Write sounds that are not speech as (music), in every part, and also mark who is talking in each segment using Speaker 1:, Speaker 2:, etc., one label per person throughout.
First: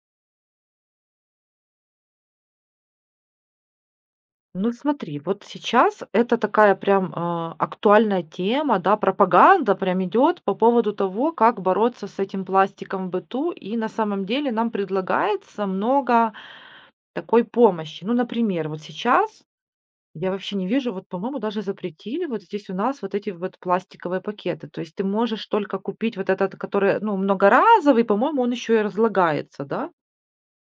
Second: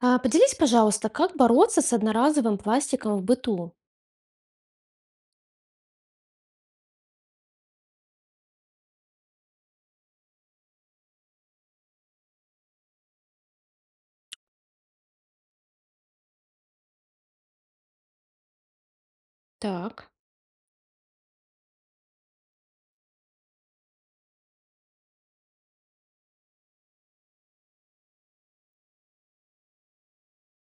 Speaker 1: Поделись, пожалуйста, как бороться с одноразовым пластиком в быту?
Speaker 2: Ну смотри, вот сейчас это такая прям, актуальная тема, да, пропаганда прям идет по поводу того, как бороться с этим пластиком в быту. И на самом деле нам предлагается много такой помощи. Ну, например, вот сейчас
Speaker 1: Так.
Speaker 2: я вообще не вижу, вот, по-моему, даже запретили вот здесь у нас вот эти вот пластиковые пакеты. То есть ты можешь только купить вот этот, который, ну, многоразовый, по-моему, он еще и разлагается, да?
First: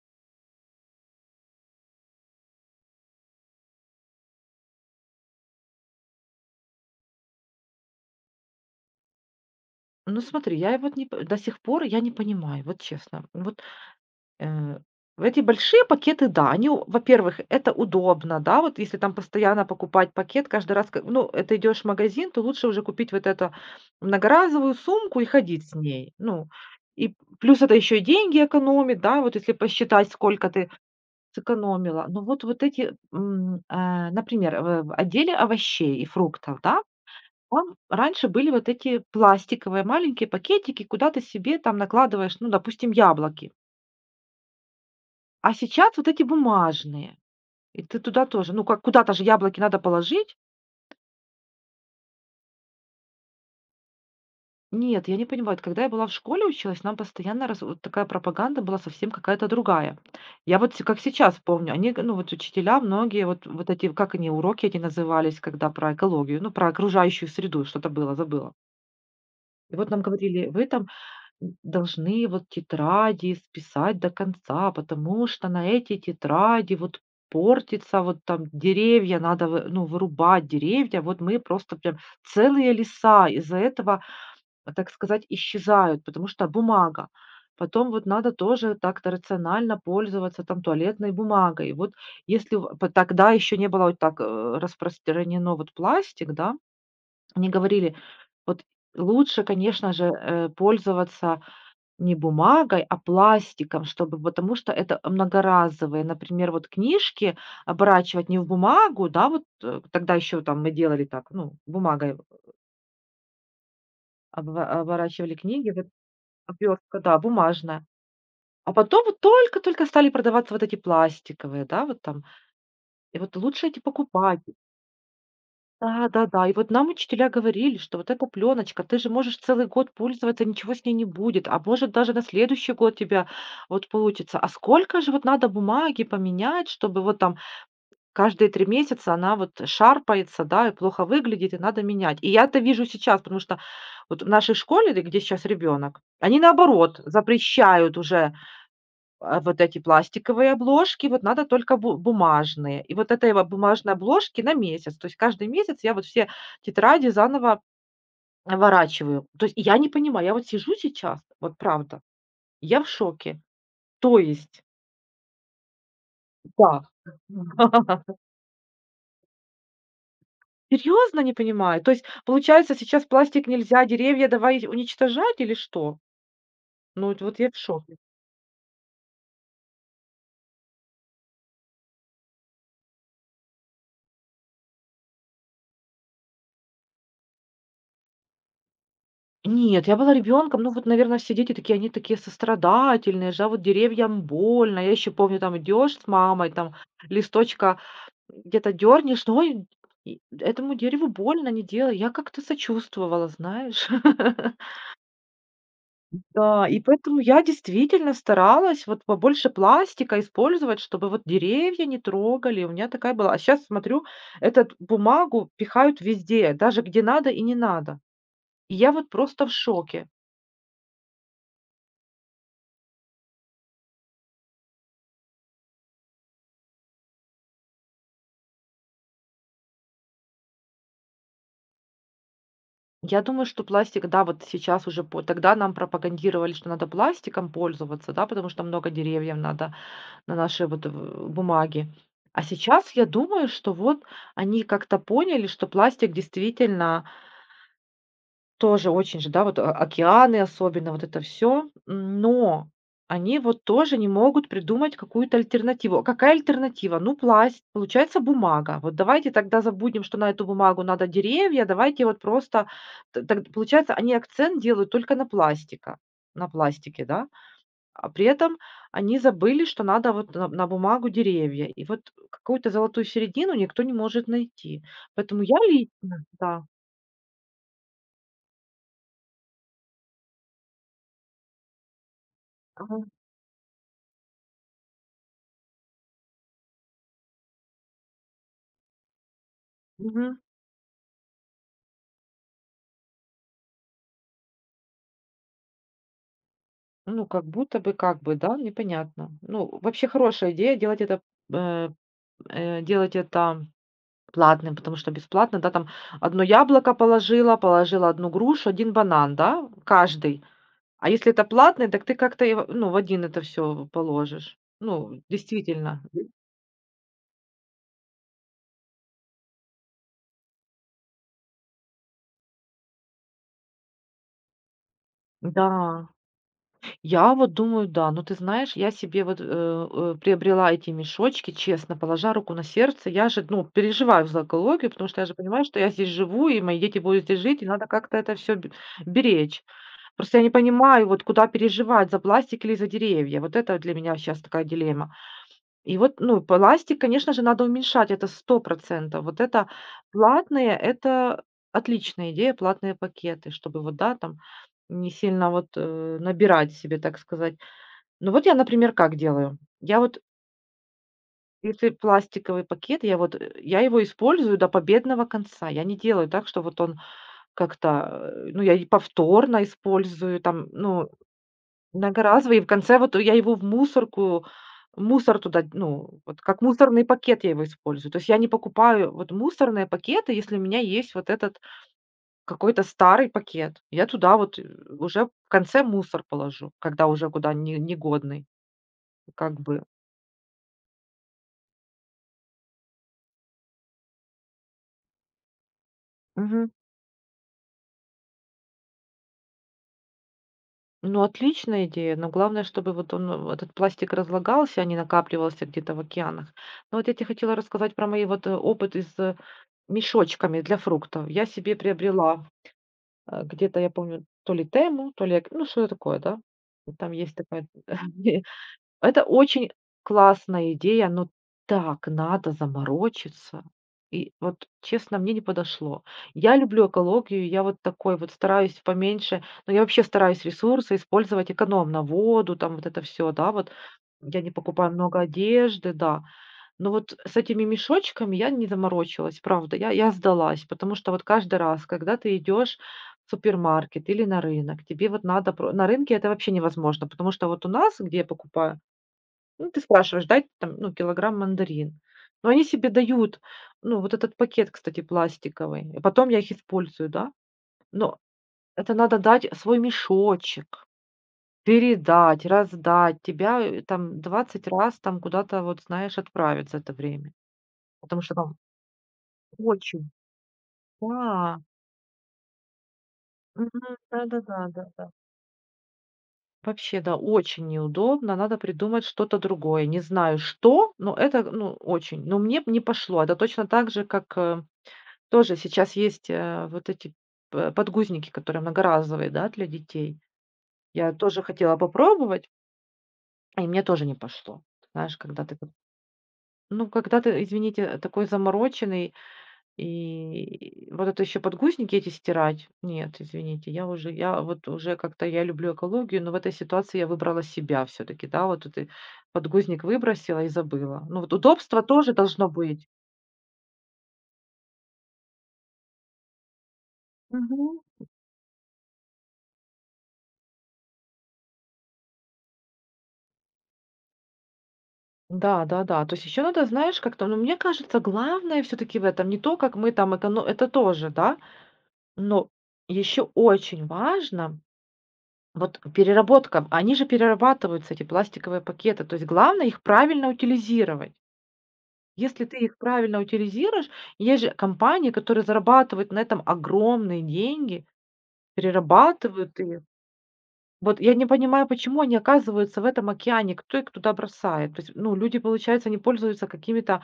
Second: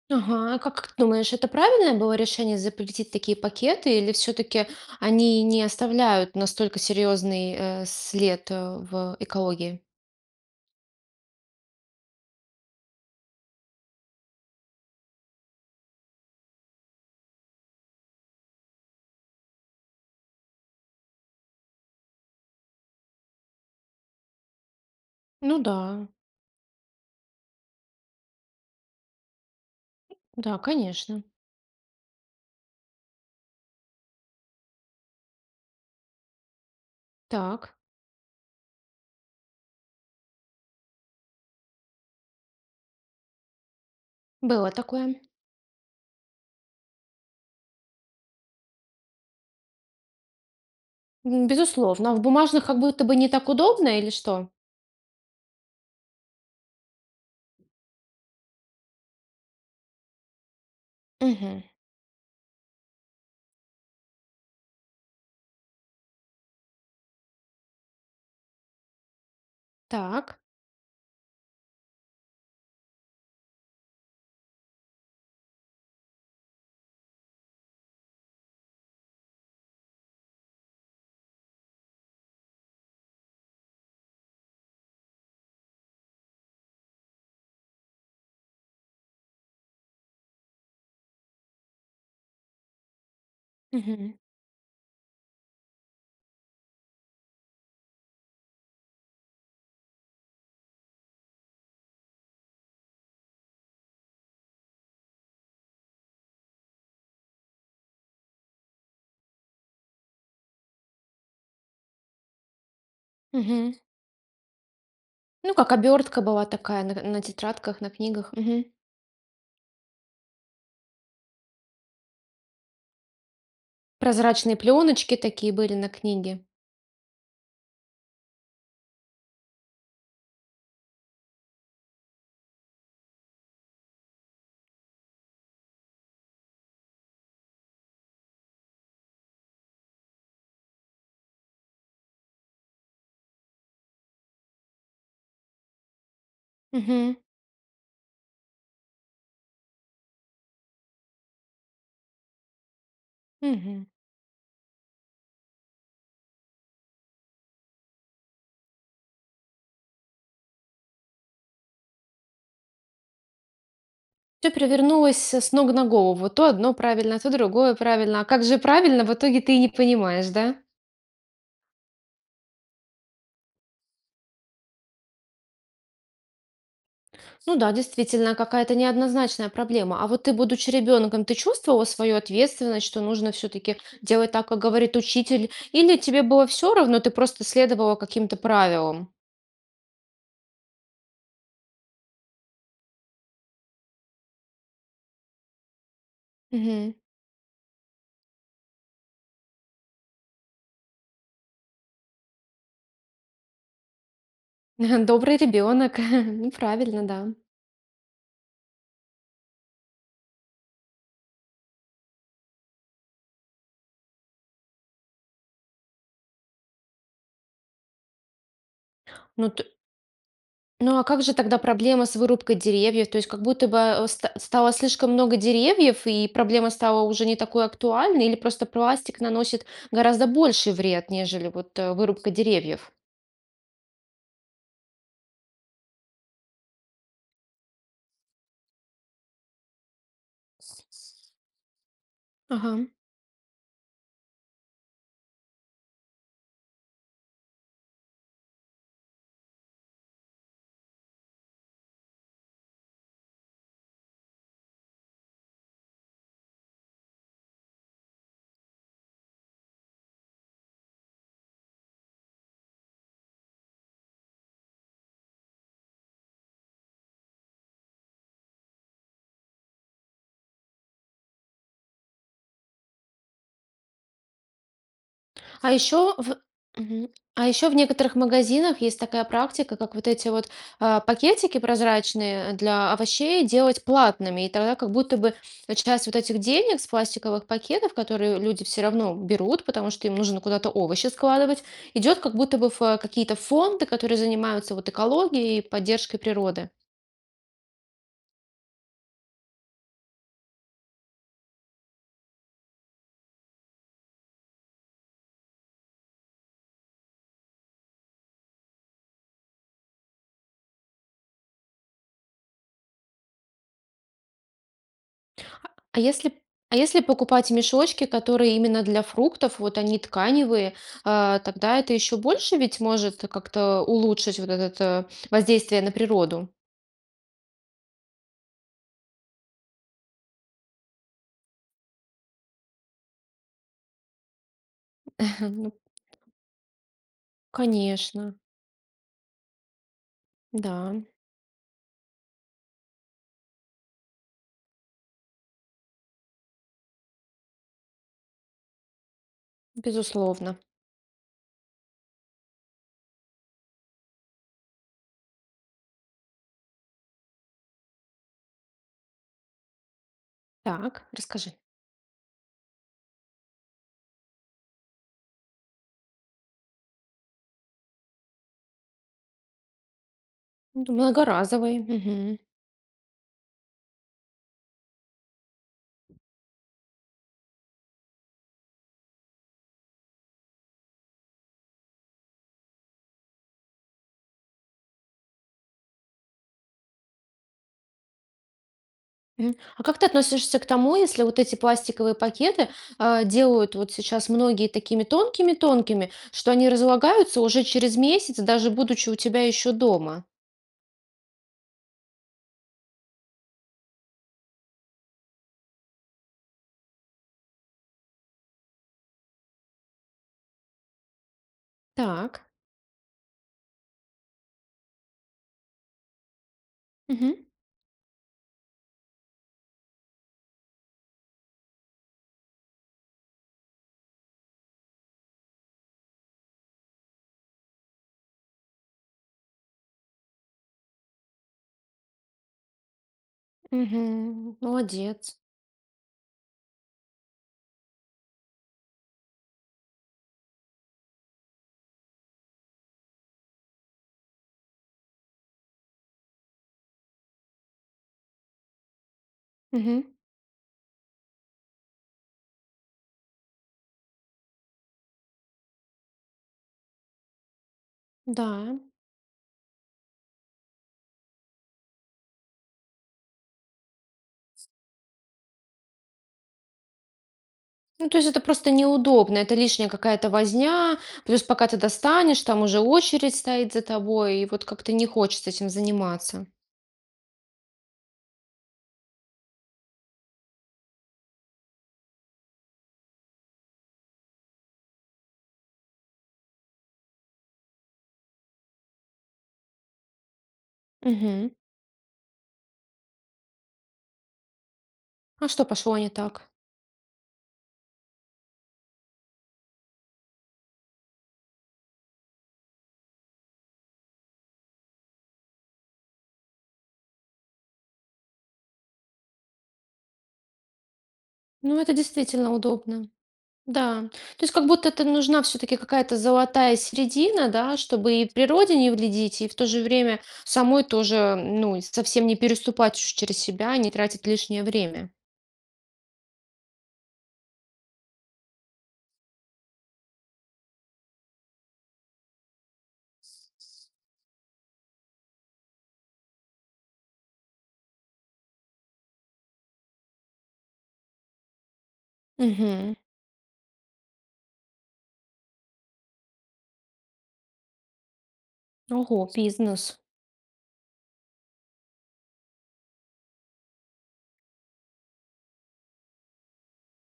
Speaker 1: Ага, а как ты думаешь, это правильное было решение запретить такие пакеты, или все-таки они не оставляют настолько серьезный след в экологии?
Speaker 2: Ну смотри, я вот не п до сих пор я не понимаю, вот честно. Вот. Э, в эти большие пакеты, да, они, у во-первых, это удобно, да, вот если там постоянно покупать пакет каждый раз, ка ну, это идешь в магазин, то лучше уже купить вот это многоразовую сумку и
Speaker 1: Ну
Speaker 2: ходить с
Speaker 1: да,
Speaker 2: ней. Ну, и плюс это еще и деньги экономит, да, вот если посчитать, сколько
Speaker 1: да,
Speaker 2: ты
Speaker 1: конечно.
Speaker 2: сэкономила. Но вот эти, например, в отделе овощей и фруктов, да,
Speaker 1: Так,
Speaker 2: там раньше были вот эти пластиковые маленькие пакетики, куда ты себе там накладываешь, ну, допустим, яблоки.
Speaker 1: было такое.
Speaker 2: А сейчас вот эти бумажные. И ты туда тоже, ну, как куда-то же яблоки надо положить.
Speaker 1: М, безусловно. А в бумажных как будто бы не так удобно, или что?
Speaker 2: Нет, я не понимаю, это когда я была в школе училась, нам постоянно раз вот такая пропаганда была совсем какая-то другая. Я вот как сейчас
Speaker 1: Угу.
Speaker 2: помню, они, ну вот учителя многие, вот эти, как они, уроки эти назывались, когда про экологию, ну про окружающую среду что-то было, забыла. И вот нам
Speaker 1: Так.
Speaker 2: говорили, вы там должны вот тетради списать до конца, потому что на эти тетради вот портится, вот там деревья надо, вы ну, вырубать деревья. Вот мы просто прям целые леса из-за этого, так сказать, исчезают, потому что бумага. Потом вот надо тоже так-то рационально пользоваться там туалетной бумагой. Вот если в по тогда еще не было вот
Speaker 1: Угу.
Speaker 2: так, распространено вот пластик, да. Они говорили, вот лучше, конечно же, пользоваться не бумагой, а пластиком, чтобы потому что это многоразовые. Например, вот книжки оборачивать не в бумагу, да, вот, тогда еще там мы делали так, ну, бумагой
Speaker 1: Угу.
Speaker 2: обва оборачивали
Speaker 1: Ну, как
Speaker 2: книги, вот
Speaker 1: обертка была такая
Speaker 2: обертка да,
Speaker 1: на тетрадках,
Speaker 2: бумажная.
Speaker 1: на книгах. Мгм.
Speaker 2: А потом вот только-только стали продаваться вот эти пластиковые, да, вот там. И вот лучше эти покупать.
Speaker 1: Прозрачные пленочки такие были на книге.
Speaker 2: Да-да-да. И вот нам учителя говорили, что вот эта пленочка, ты же можешь целый год пользоваться, ничего с ней не будет, а может даже на следующий год тебя вот получится. А сколько же вот надо бумаги поменять, чтобы вот там каждые 3 месяца она вот шарпается, да, и плохо выглядит, и надо менять. И я это вижу сейчас, потому что вот в нашей школе, где сейчас ребенок, они наоборот
Speaker 1: Мгм,
Speaker 2: запрещают уже вот эти пластиковые обложки, вот надо только бу бумажные. И вот этой вот
Speaker 1: мгм.
Speaker 2: бумажной обложки на месяц. То есть каждый месяц я вот все тетради заново наворачиваю. То есть я не понимаю, я вот сижу сейчас, вот правда, я в шоке. То
Speaker 1: Всё
Speaker 2: есть,
Speaker 1: перевернулось с ног на голову. То одно
Speaker 2: да.
Speaker 1: правильно, то другое
Speaker 2: (laughs)
Speaker 1: правильно. А как же правильно, в итоге ты и не понимаешь, да?
Speaker 2: Серьезно не понимаю? То есть, получается, сейчас пластик нельзя, деревья давай уничтожать или что? Ну, вот я в
Speaker 1: Ну да,
Speaker 2: шоке.
Speaker 1: действительно, какая-то неоднозначная проблема. А вот ты, будучи ребенком, ты чувствовала свою ответственность, что нужно все-таки делать так, как говорит учитель? Или тебе было все равно, ты просто следовала каким-то правилам?
Speaker 2: Нет, я была ребенком, ну вот, наверное, все дети такие, они такие сострадательные же, да, вот деревьям больно. Я еще помню, там идешь с мамой, там
Speaker 1: Мгм.
Speaker 2: листочка где-то дернешь, ну ой, и этому дереву больно, не делай. Я как-то сочувствовала, знаешь. (laughs)
Speaker 1: (laughs) Добрый ребенок. (laughs) Ну,
Speaker 2: Да, и
Speaker 1: правильно,
Speaker 2: поэтому
Speaker 1: да.
Speaker 2: я действительно старалась вот побольше пластика использовать, чтобы вот деревья не трогали. У меня такая была. А сейчас смотрю, эту бумагу пихают везде, даже где надо и не надо. И я вот просто в
Speaker 1: Ну,
Speaker 2: шоке.
Speaker 1: ну а как же тогда проблема с вырубкой деревьев? То есть как будто бы стало слишком много деревьев, и проблема стала уже не такой актуальной, или просто пластик наносит гораздо больший вред, нежели вот вырубка деревьев?
Speaker 2: Я думаю, что пластик, да, вот сейчас уже по тогда нам пропагандировали, что надо пластиком пользоваться, да, потому что много деревьев надо на нашей вот в бумаге. А
Speaker 1: Ага.
Speaker 2: сейчас я думаю, что вот они как-то поняли, что пластик действительно тоже очень же, да, вот, океаны особенно, вот это все но они вот тоже не могут придумать какую-то альтернативу. А какая альтернатива? Ну, получается бумага. Вот давайте тогда забудем, что на эту бумагу надо деревья, давайте вот просто т так получается, они акцент делают только на пластике, да, а при этом они забыли, что надо вот на бумагу деревья. И вот какую-то золотую середину никто не может найти. Поэтому я
Speaker 1: А еще
Speaker 2: лично
Speaker 1: в
Speaker 2: да.
Speaker 1: мгм. А еще в некоторых магазинах есть такая практика, как вот эти вот пакетики прозрачные для
Speaker 2: Ага.
Speaker 1: овощей делать платными. И тогда как будто бы часть вот этих денег с пластиковых пакетов, которые люди все равно берут, потому что им нужно куда-то овощи складывать, идет как будто бы в какие-то фонды, которые занимаются вот экологией и поддержкой природы.
Speaker 2: Ну, как будто бы, как бы, да, непонятно. Ну, вообще хорошая идея делать это, э, э, делать это платным, потому что бесплатно, да, там одно яблоко положила, положила одну грушу, один банан, да, каждый. А если это платный, так ты как-то, ну, в один это все положишь. Ну,
Speaker 1: А
Speaker 2: действительно.
Speaker 1: если а если покупать мешочки, которые именно для фруктов, вот они тканевые, тогда это еще больше ведь может как-то улучшить вот это воздействие на
Speaker 2: Да.
Speaker 1: природу?
Speaker 2: Я вот думаю, да. Но ты знаешь, я себе вот, приобрела эти мешочки, честно, положа руку на сердце. Я же, ну, переживаю за экологию, потому что я же
Speaker 1: (laughs)
Speaker 2: понимаю,
Speaker 1: Ну,
Speaker 2: что я здесь живу, и мои дети будут здесь жить, и надо как-то
Speaker 1: конечно,
Speaker 2: это все беречь. Просто я не
Speaker 1: да,
Speaker 2: понимаю, вот куда переживать, за пластик или за деревья. Вот это для меня сейчас такая дилемма. И вот, ну, пластик, конечно же, надо уменьшать, это 100%. Вот это
Speaker 1: безусловно.
Speaker 2: платные, это отличная идея, платные пакеты, чтобы вот, да, там не сильно вот набирать себе, так сказать, ну вот я, например, как делаю. Я вот,
Speaker 1: Так, расскажи.
Speaker 2: если пластиковый пакет, я вот, я его использую до победного конца. Я не делаю так, что вот он как-то, ну, я и повторно использую, там,
Speaker 1: Ну, да,
Speaker 2: ну,
Speaker 1: многоразовые. Мгм.
Speaker 2: многоразовый, и в конце вот я его в мусорку, мусор туда, ну, вот как мусорный пакет я его использую. То есть я не покупаю вот мусорные пакеты, если у меня есть вот этот какой-то старый пакет. Я туда вот уже в конце мусор положу, когда уже куда не, негодный,
Speaker 1: Мгм.
Speaker 2: как
Speaker 1: А
Speaker 2: бы.
Speaker 1: как ты относишься к тому, если вот эти пластиковые пакеты делают вот сейчас многие такими тонкими-тонкими, что они
Speaker 2: Мгм.
Speaker 1: разлагаются уже через месяц, даже будучи у тебя еще дома?
Speaker 2: Ну, отличная идея, но главное, чтобы вот он, этот пластик разлагался, а не накапливался где-то в океанах. Но вот я тебе хотела рассказать про мой вот опыт мешочками для фруктов. Я себе
Speaker 1: Так.
Speaker 2: приобрела где-то, я помню, то ли тему, то ли, ну, что такое, да? Там
Speaker 1: Мгм.
Speaker 2: есть такая. (laughs) Это очень классная идея, но так надо заморочиться. И вот, честно, мне не подошло. Я люблю экологию, я вот такой вот стараюсь поменьше, но я вообще стараюсь ресурсы использовать экономно, воду, там вот это все, да, вот я не
Speaker 1: Мгм.
Speaker 2: покупаю много
Speaker 1: Молодец.
Speaker 2: одежды, да. Но вот с этими мешочками я не заморочилась, правда, я сдалась, потому что вот каждый раз, когда ты идешь в супермаркет или на рынок, тебе вот надо, на рынке это вообще невозможно, потому что вот у нас, где я покупаю, ну, ты
Speaker 1: Мгм.
Speaker 2: спрашиваешь: "Дать там, ну, килограмм мандарин". Но они себе дают, ну, вот этот пакет, кстати, пластиковый, и потом я их использую, да. Но
Speaker 1: Да.
Speaker 2: это надо дать свой мешочек, передать, раздать. Тебя, там 20 раз там куда-то, вот знаешь, отправят за это время.
Speaker 1: Ну, то
Speaker 2: Потому
Speaker 1: есть
Speaker 2: что
Speaker 1: это
Speaker 2: там
Speaker 1: просто неудобно, это лишняя
Speaker 2: очень.
Speaker 1: какая-то возня, плюс
Speaker 2: Да,
Speaker 1: пока ты достанешь, там уже очередь стоит за
Speaker 2: мгм,
Speaker 1: тобой, и
Speaker 2: да-да-да,
Speaker 1: вот как-то не
Speaker 2: да-да.
Speaker 1: хочется этим заниматься.
Speaker 2: Вообще, да, очень неудобно, надо придумать что-то другое. Не знаю что, но это, ну, очень. Но мне б не пошло. Это точно так же, как, Тоже сейчас есть, вот эти п подгузники, которые многоразовые, да, для детей. Я тоже
Speaker 1: Мгм.
Speaker 2: хотела попробовать, и мне тоже не пошло. Знаешь, когда
Speaker 1: А
Speaker 2: ты
Speaker 1: что
Speaker 2: п
Speaker 1: пошло не так?
Speaker 2: ну, когда ты, извините, такой замороченный, и вот это еще подгузники эти стирать. Нет, извините, я уже я вот уже как-то я люблю экологию, но в этой ситуации я выбрала себя все-таки, да. Вот ты подгузник выбросила и забыла. Ну, вот
Speaker 1: Ну,
Speaker 2: удобство
Speaker 1: это
Speaker 2: тоже должно
Speaker 1: действительно
Speaker 2: быть.
Speaker 1: удобно. Да. То есть как будто это нужна все-таки какая-то золотая середина, да, чтобы и природе не вредить, и в то же время самой тоже, ну, совсем не переступать уж через себя, не тратить лишнее время.
Speaker 2: Да, да-да. То есть еще надо, знаешь, как-то, ну, мне кажется, главное все-таки в этом не то, как мы там эконо это тоже, да, но еще очень важно вот переработка. Они же перерабатываются, эти пластиковые пакеты. То есть главное их правильно утилизировать. Если ты их
Speaker 1: Мгм.
Speaker 2: правильно утилизируешь, есть же компании, которые зарабатывают на этом огромные деньги,
Speaker 1: Ого,
Speaker 2: перерабатывают их.
Speaker 1: бизнес.
Speaker 2: Вот я не понимаю, почему они оказываются в этом океане, кто их туда бросает. То есть, ну, люди, получается, не пользуются какими-то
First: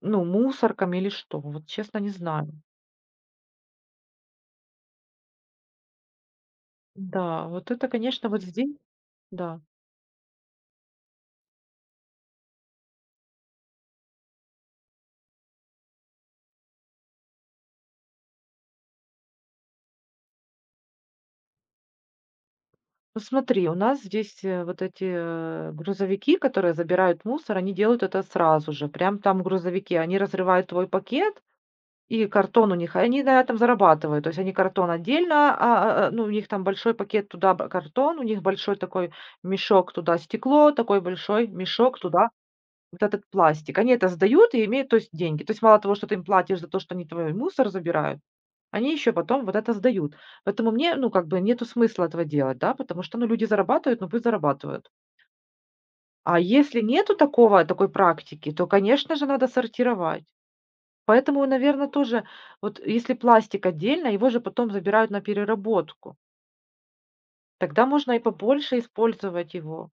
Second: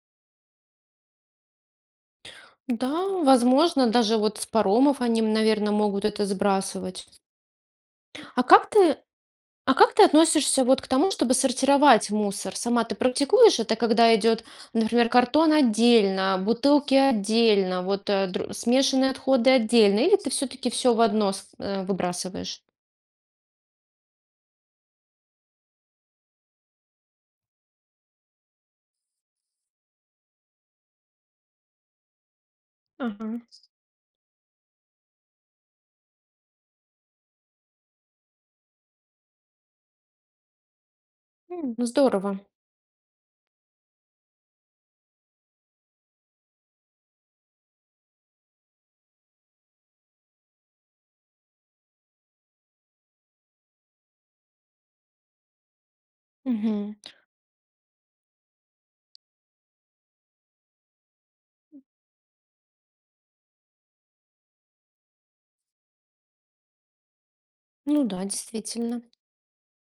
Speaker 2: Ну, мусорками или что? Вот честно не знаю.
Speaker 1: Да, возможно, даже вот с паромов они, наверное, могут это сбрасывать.
Speaker 2: Да, вот это, конечно,
Speaker 1: А
Speaker 2: вот
Speaker 1: как
Speaker 2: здесь,
Speaker 1: ты,
Speaker 2: да.
Speaker 1: а как ты относишься вот к тому, чтобы сортировать мусор? Сама ты практикуешь это, когда идет, например, картон отдельно, бутылки отдельно, вот смешанные отходы отдельно, или ты все-таки все в одно выбрасываешь?
Speaker 2: Ну смотри, у нас здесь, вот эти, грузовики, которые забирают мусор, они делают это сразу же. Прям там грузовики, они разрывают твой пакет, и картон у них, они на
Speaker 1: Ага.
Speaker 2: этом зарабатывают. То есть они картон отдельно, ну, у них там большой пакет туда б картон, у них большой такой мешок туда стекло, такой большой
Speaker 1: М,
Speaker 2: мешок туда
Speaker 1: здорово.
Speaker 2: вот этот пластик. Они это сдают и имеют, то есть деньги. То есть мало того, что ты им платишь за то, что они твой мусор забирают, они еще потом вот это сдают. Поэтому мне, ну, как бы нету смысла этого делать, да, потому что, ну, люди зарабатывают, ну, пусть зарабатывают. А если
Speaker 1: Мгм.
Speaker 2: нету такого, такой практики, то, конечно же, надо сортировать. Поэтому, наверное, тоже, вот если пластик отдельно, его же потом забирают на переработку. Тогда
Speaker 1: Ну
Speaker 2: можно и
Speaker 1: да,
Speaker 2: побольше
Speaker 1: действительно.
Speaker 2: использовать его.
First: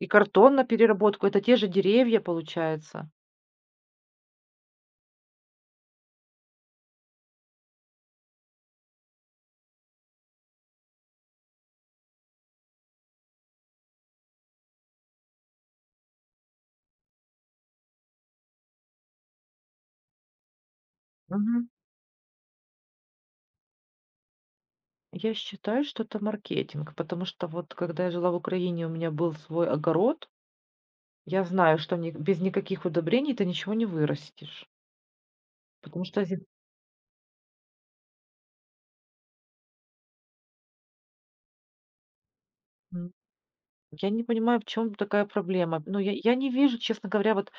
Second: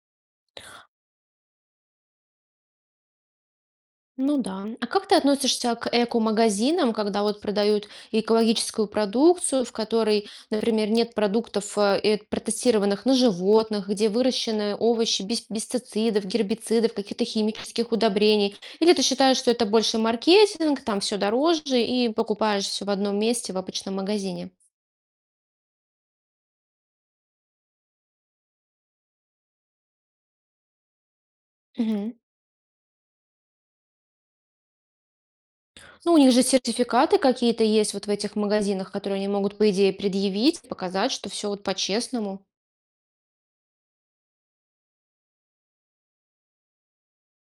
Speaker 2: И картон на переработку, это те же деревья, получается.
Speaker 1: Ну да. А как ты относишься к эко-магазинам, когда вот продают экологическую продукцию, в которой, например, нет продуктов, протестированных на животных, где выращены овощи без пестицидов, гербицидов, каких-то химических удобрений? Или ты считаешь, что это больше маркетинг, там все
Speaker 2: Мгм.
Speaker 1: дороже, и покупаешь все в одном месте в обычном магазине?
Speaker 2: Я считаю, что это маркетинг, потому что вот когда я жила в Украине, у меня был свой огород, я знаю, что ни
Speaker 1: Мгм.
Speaker 2: без никаких удобрений ты ничего не вырастешь, потому
Speaker 1: Ну, у
Speaker 2: что
Speaker 1: них
Speaker 2: зе
Speaker 1: же сертификаты какие-то есть вот в этих магазинах, которые они могут, по идее, предъявить, показать, что все вот по-честному.
Speaker 2: Мгм. Я не понимаю, в чем такая проблема. Ну, я не вижу, честно говоря, вот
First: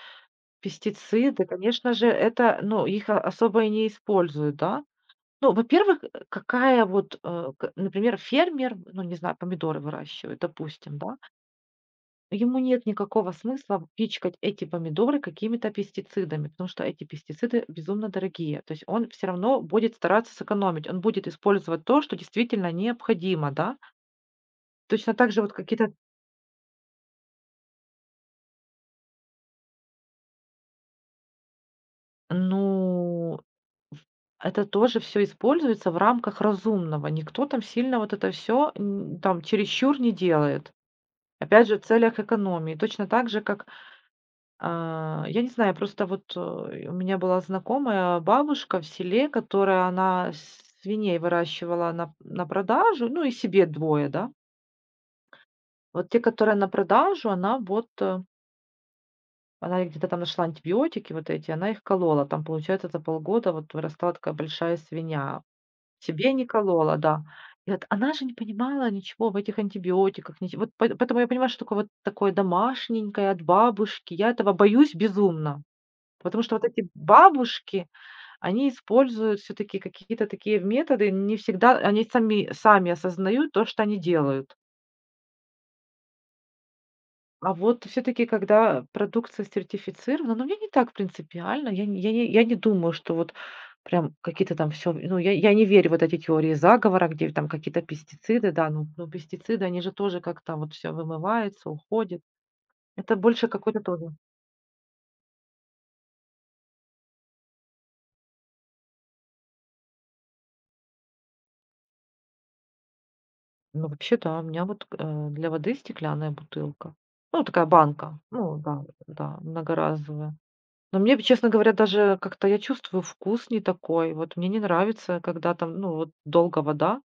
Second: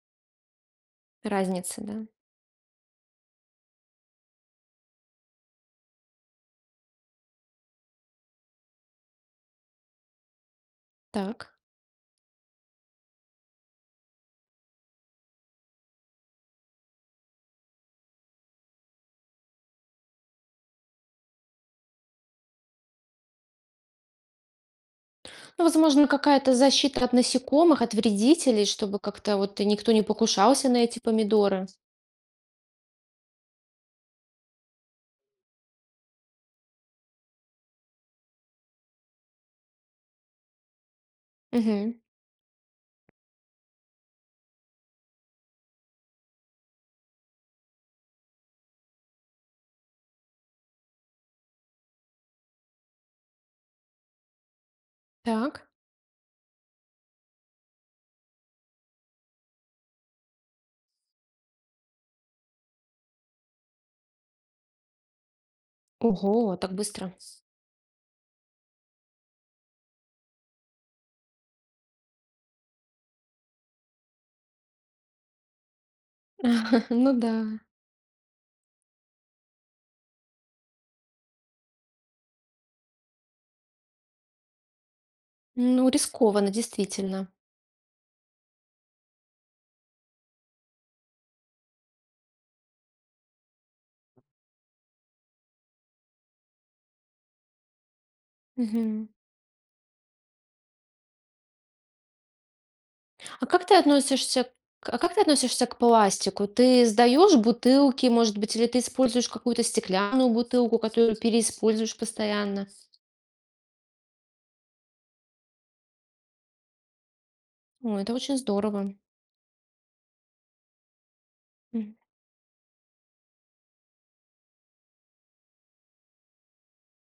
Speaker 2: пестициды,
Speaker 1: Разница,
Speaker 2: конечно
Speaker 1: да.
Speaker 2: же, это, ну, их о особо и не используют, да. Ну, во-первых, какая вот, э, к например, фермер, ну, не знаю, помидоры выращивает, допустим, да.
Speaker 1: Так.
Speaker 2: Ему нет никакого смысла пичкать эти помидоры какими-то пестицидами, потому что эти пестициды безумно дорогие. То есть он все равно будет стараться сэкономить, он будет использовать то, что действительно необходимо, да. Точно так же вот
Speaker 1: Ну,
Speaker 2: какие-то,
Speaker 1: возможно, какая-то защита от насекомых, от вредителей, чтобы как-то вот и никто не покушался на эти помидоры.
Speaker 2: ну, в- это тоже все используется в рамках разумного. Никто там сильно вот это все там чересчур не делает. Опять же, в
Speaker 1: Мгм.
Speaker 2: целях экономии. Точно так же, как. А, я не знаю, просто вот, у меня была знакомая бабушка в селе, которая она свиней выращивала на продажу, ну и себе двое, да.
Speaker 1: Так.
Speaker 2: Вот те, которые на продажу, она вот, она где-то там нашла антибиотики вот эти, она их колола. Там, получается, за полгода вот вырастала такая большая свинья. Себе не
Speaker 1: Ого, так
Speaker 2: колола,
Speaker 1: быстро.
Speaker 2: да. И вот она же не понимала ничего в этих антибиотиках, ниче вот по поэтому я понимаю, что такое вот такое домашненькое от бабушки. Я этого боюсь безумно. Потому что вот эти
Speaker 1: (laughs) Ну да.
Speaker 2: бабушки, они используют все таки какие-то такие методы, не всегда они сами осознают то, что они делают.
Speaker 1: Ну, рискованно, действительно.
Speaker 2: А вот все таки когда продукция сертифицирована, ну, мне не так принципиально. Я не думаю, что вот прям какие-то там все. Ну, я не верю в вот эти теории заговора, где там какие-то пестициды, да,
Speaker 1: Мгм.
Speaker 2: пестициды, они же тоже как-то вот все вымывается, уходит. Это
Speaker 1: А
Speaker 2: больше
Speaker 1: как ты
Speaker 2: какой-то тоже.
Speaker 1: относишься к- а как ты относишься к пластику? Ты сдаешь бутылки, может быть, или ты используешь какую-то стеклянную бутылку, которую переиспользуешь постоянно?
Speaker 2: Ну, вообще, то у меня вот, для воды стеклянная бутылка. Ну, такая
Speaker 1: О, это
Speaker 2: банка.
Speaker 1: очень
Speaker 2: Ну да,
Speaker 1: здорово.
Speaker 2: да, многоразовая. Но мне, честно говоря,
Speaker 1: Мгм.
Speaker 2: даже как-то я чувствую вкус не такой. Вот мне не нравится, когда там, ну, вот долго вода.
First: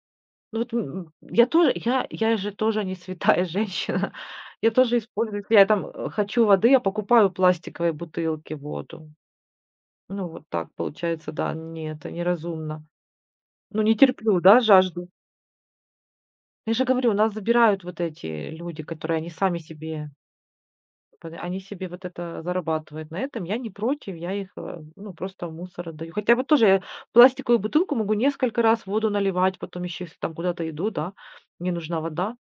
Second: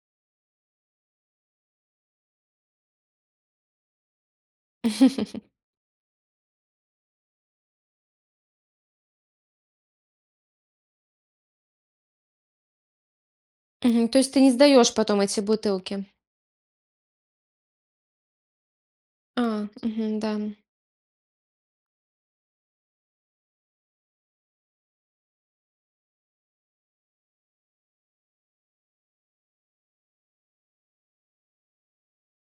Speaker 2: Ну вот, я тоже, я же тоже не святая (laughs) женщина. Я тоже использую, если
Speaker 1: (laughs)
Speaker 2: я там, хочу воды, я покупаю пластиковые бутылки воду. Ну, вот так получается, да, не это неразумно. Ну, не
Speaker 1: Мгм. То есть ты
Speaker 2: терплю,
Speaker 1: не
Speaker 2: да,
Speaker 1: сдаешь
Speaker 2: жажду.
Speaker 1: потом эти бутылки?
Speaker 2: Я же говорю, у нас забирают вот эти люди, которые они
Speaker 1: А,
Speaker 2: сами себе
Speaker 1: мгм, да.
Speaker 2: под они себе вот это зарабатывают на этом. Я не против, я их, ну, просто в мусор отдаю. Хотя вот тоже я пластиковую бутылку могу несколько раз воду наливать, потом еще, если там куда-то иду, да, мне нужна вода,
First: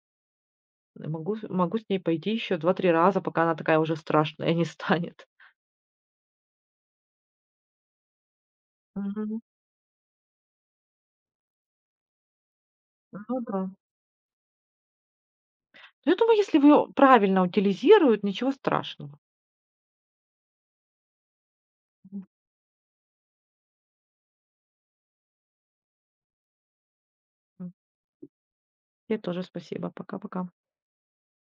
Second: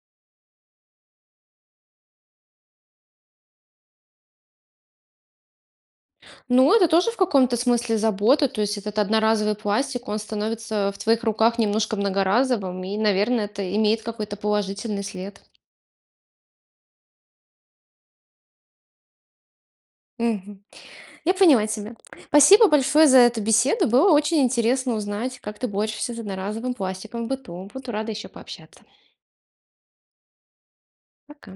Speaker 2: могу с ней пойти еще 2-3 раза, пока она такая уже страшная (laughs) не станет.
Speaker 1: Ну, это тоже в каком-то смысле забота, то есть этот
Speaker 2: Мгм.
Speaker 1: одноразовый пластик, он становится в твоих руках немножко многоразовым, и,
Speaker 2: Ну
Speaker 1: наверное,
Speaker 2: да.
Speaker 1: это имеет какой-то положительный след.
Speaker 2: Я думаю, если вы правильно утилизируют, ничего страшного.
Speaker 1: Мгм. Я поняла тебя. Спасибо большое за эту беседу. Было очень интересно узнать, как ты борешься с одноразовым пластиком в быту.
Speaker 2: Мгм.
Speaker 1: Буду рада еще пообщаться.
Speaker 2: Тебе тоже спасибо. Пока-пока.
Speaker 1: Пока.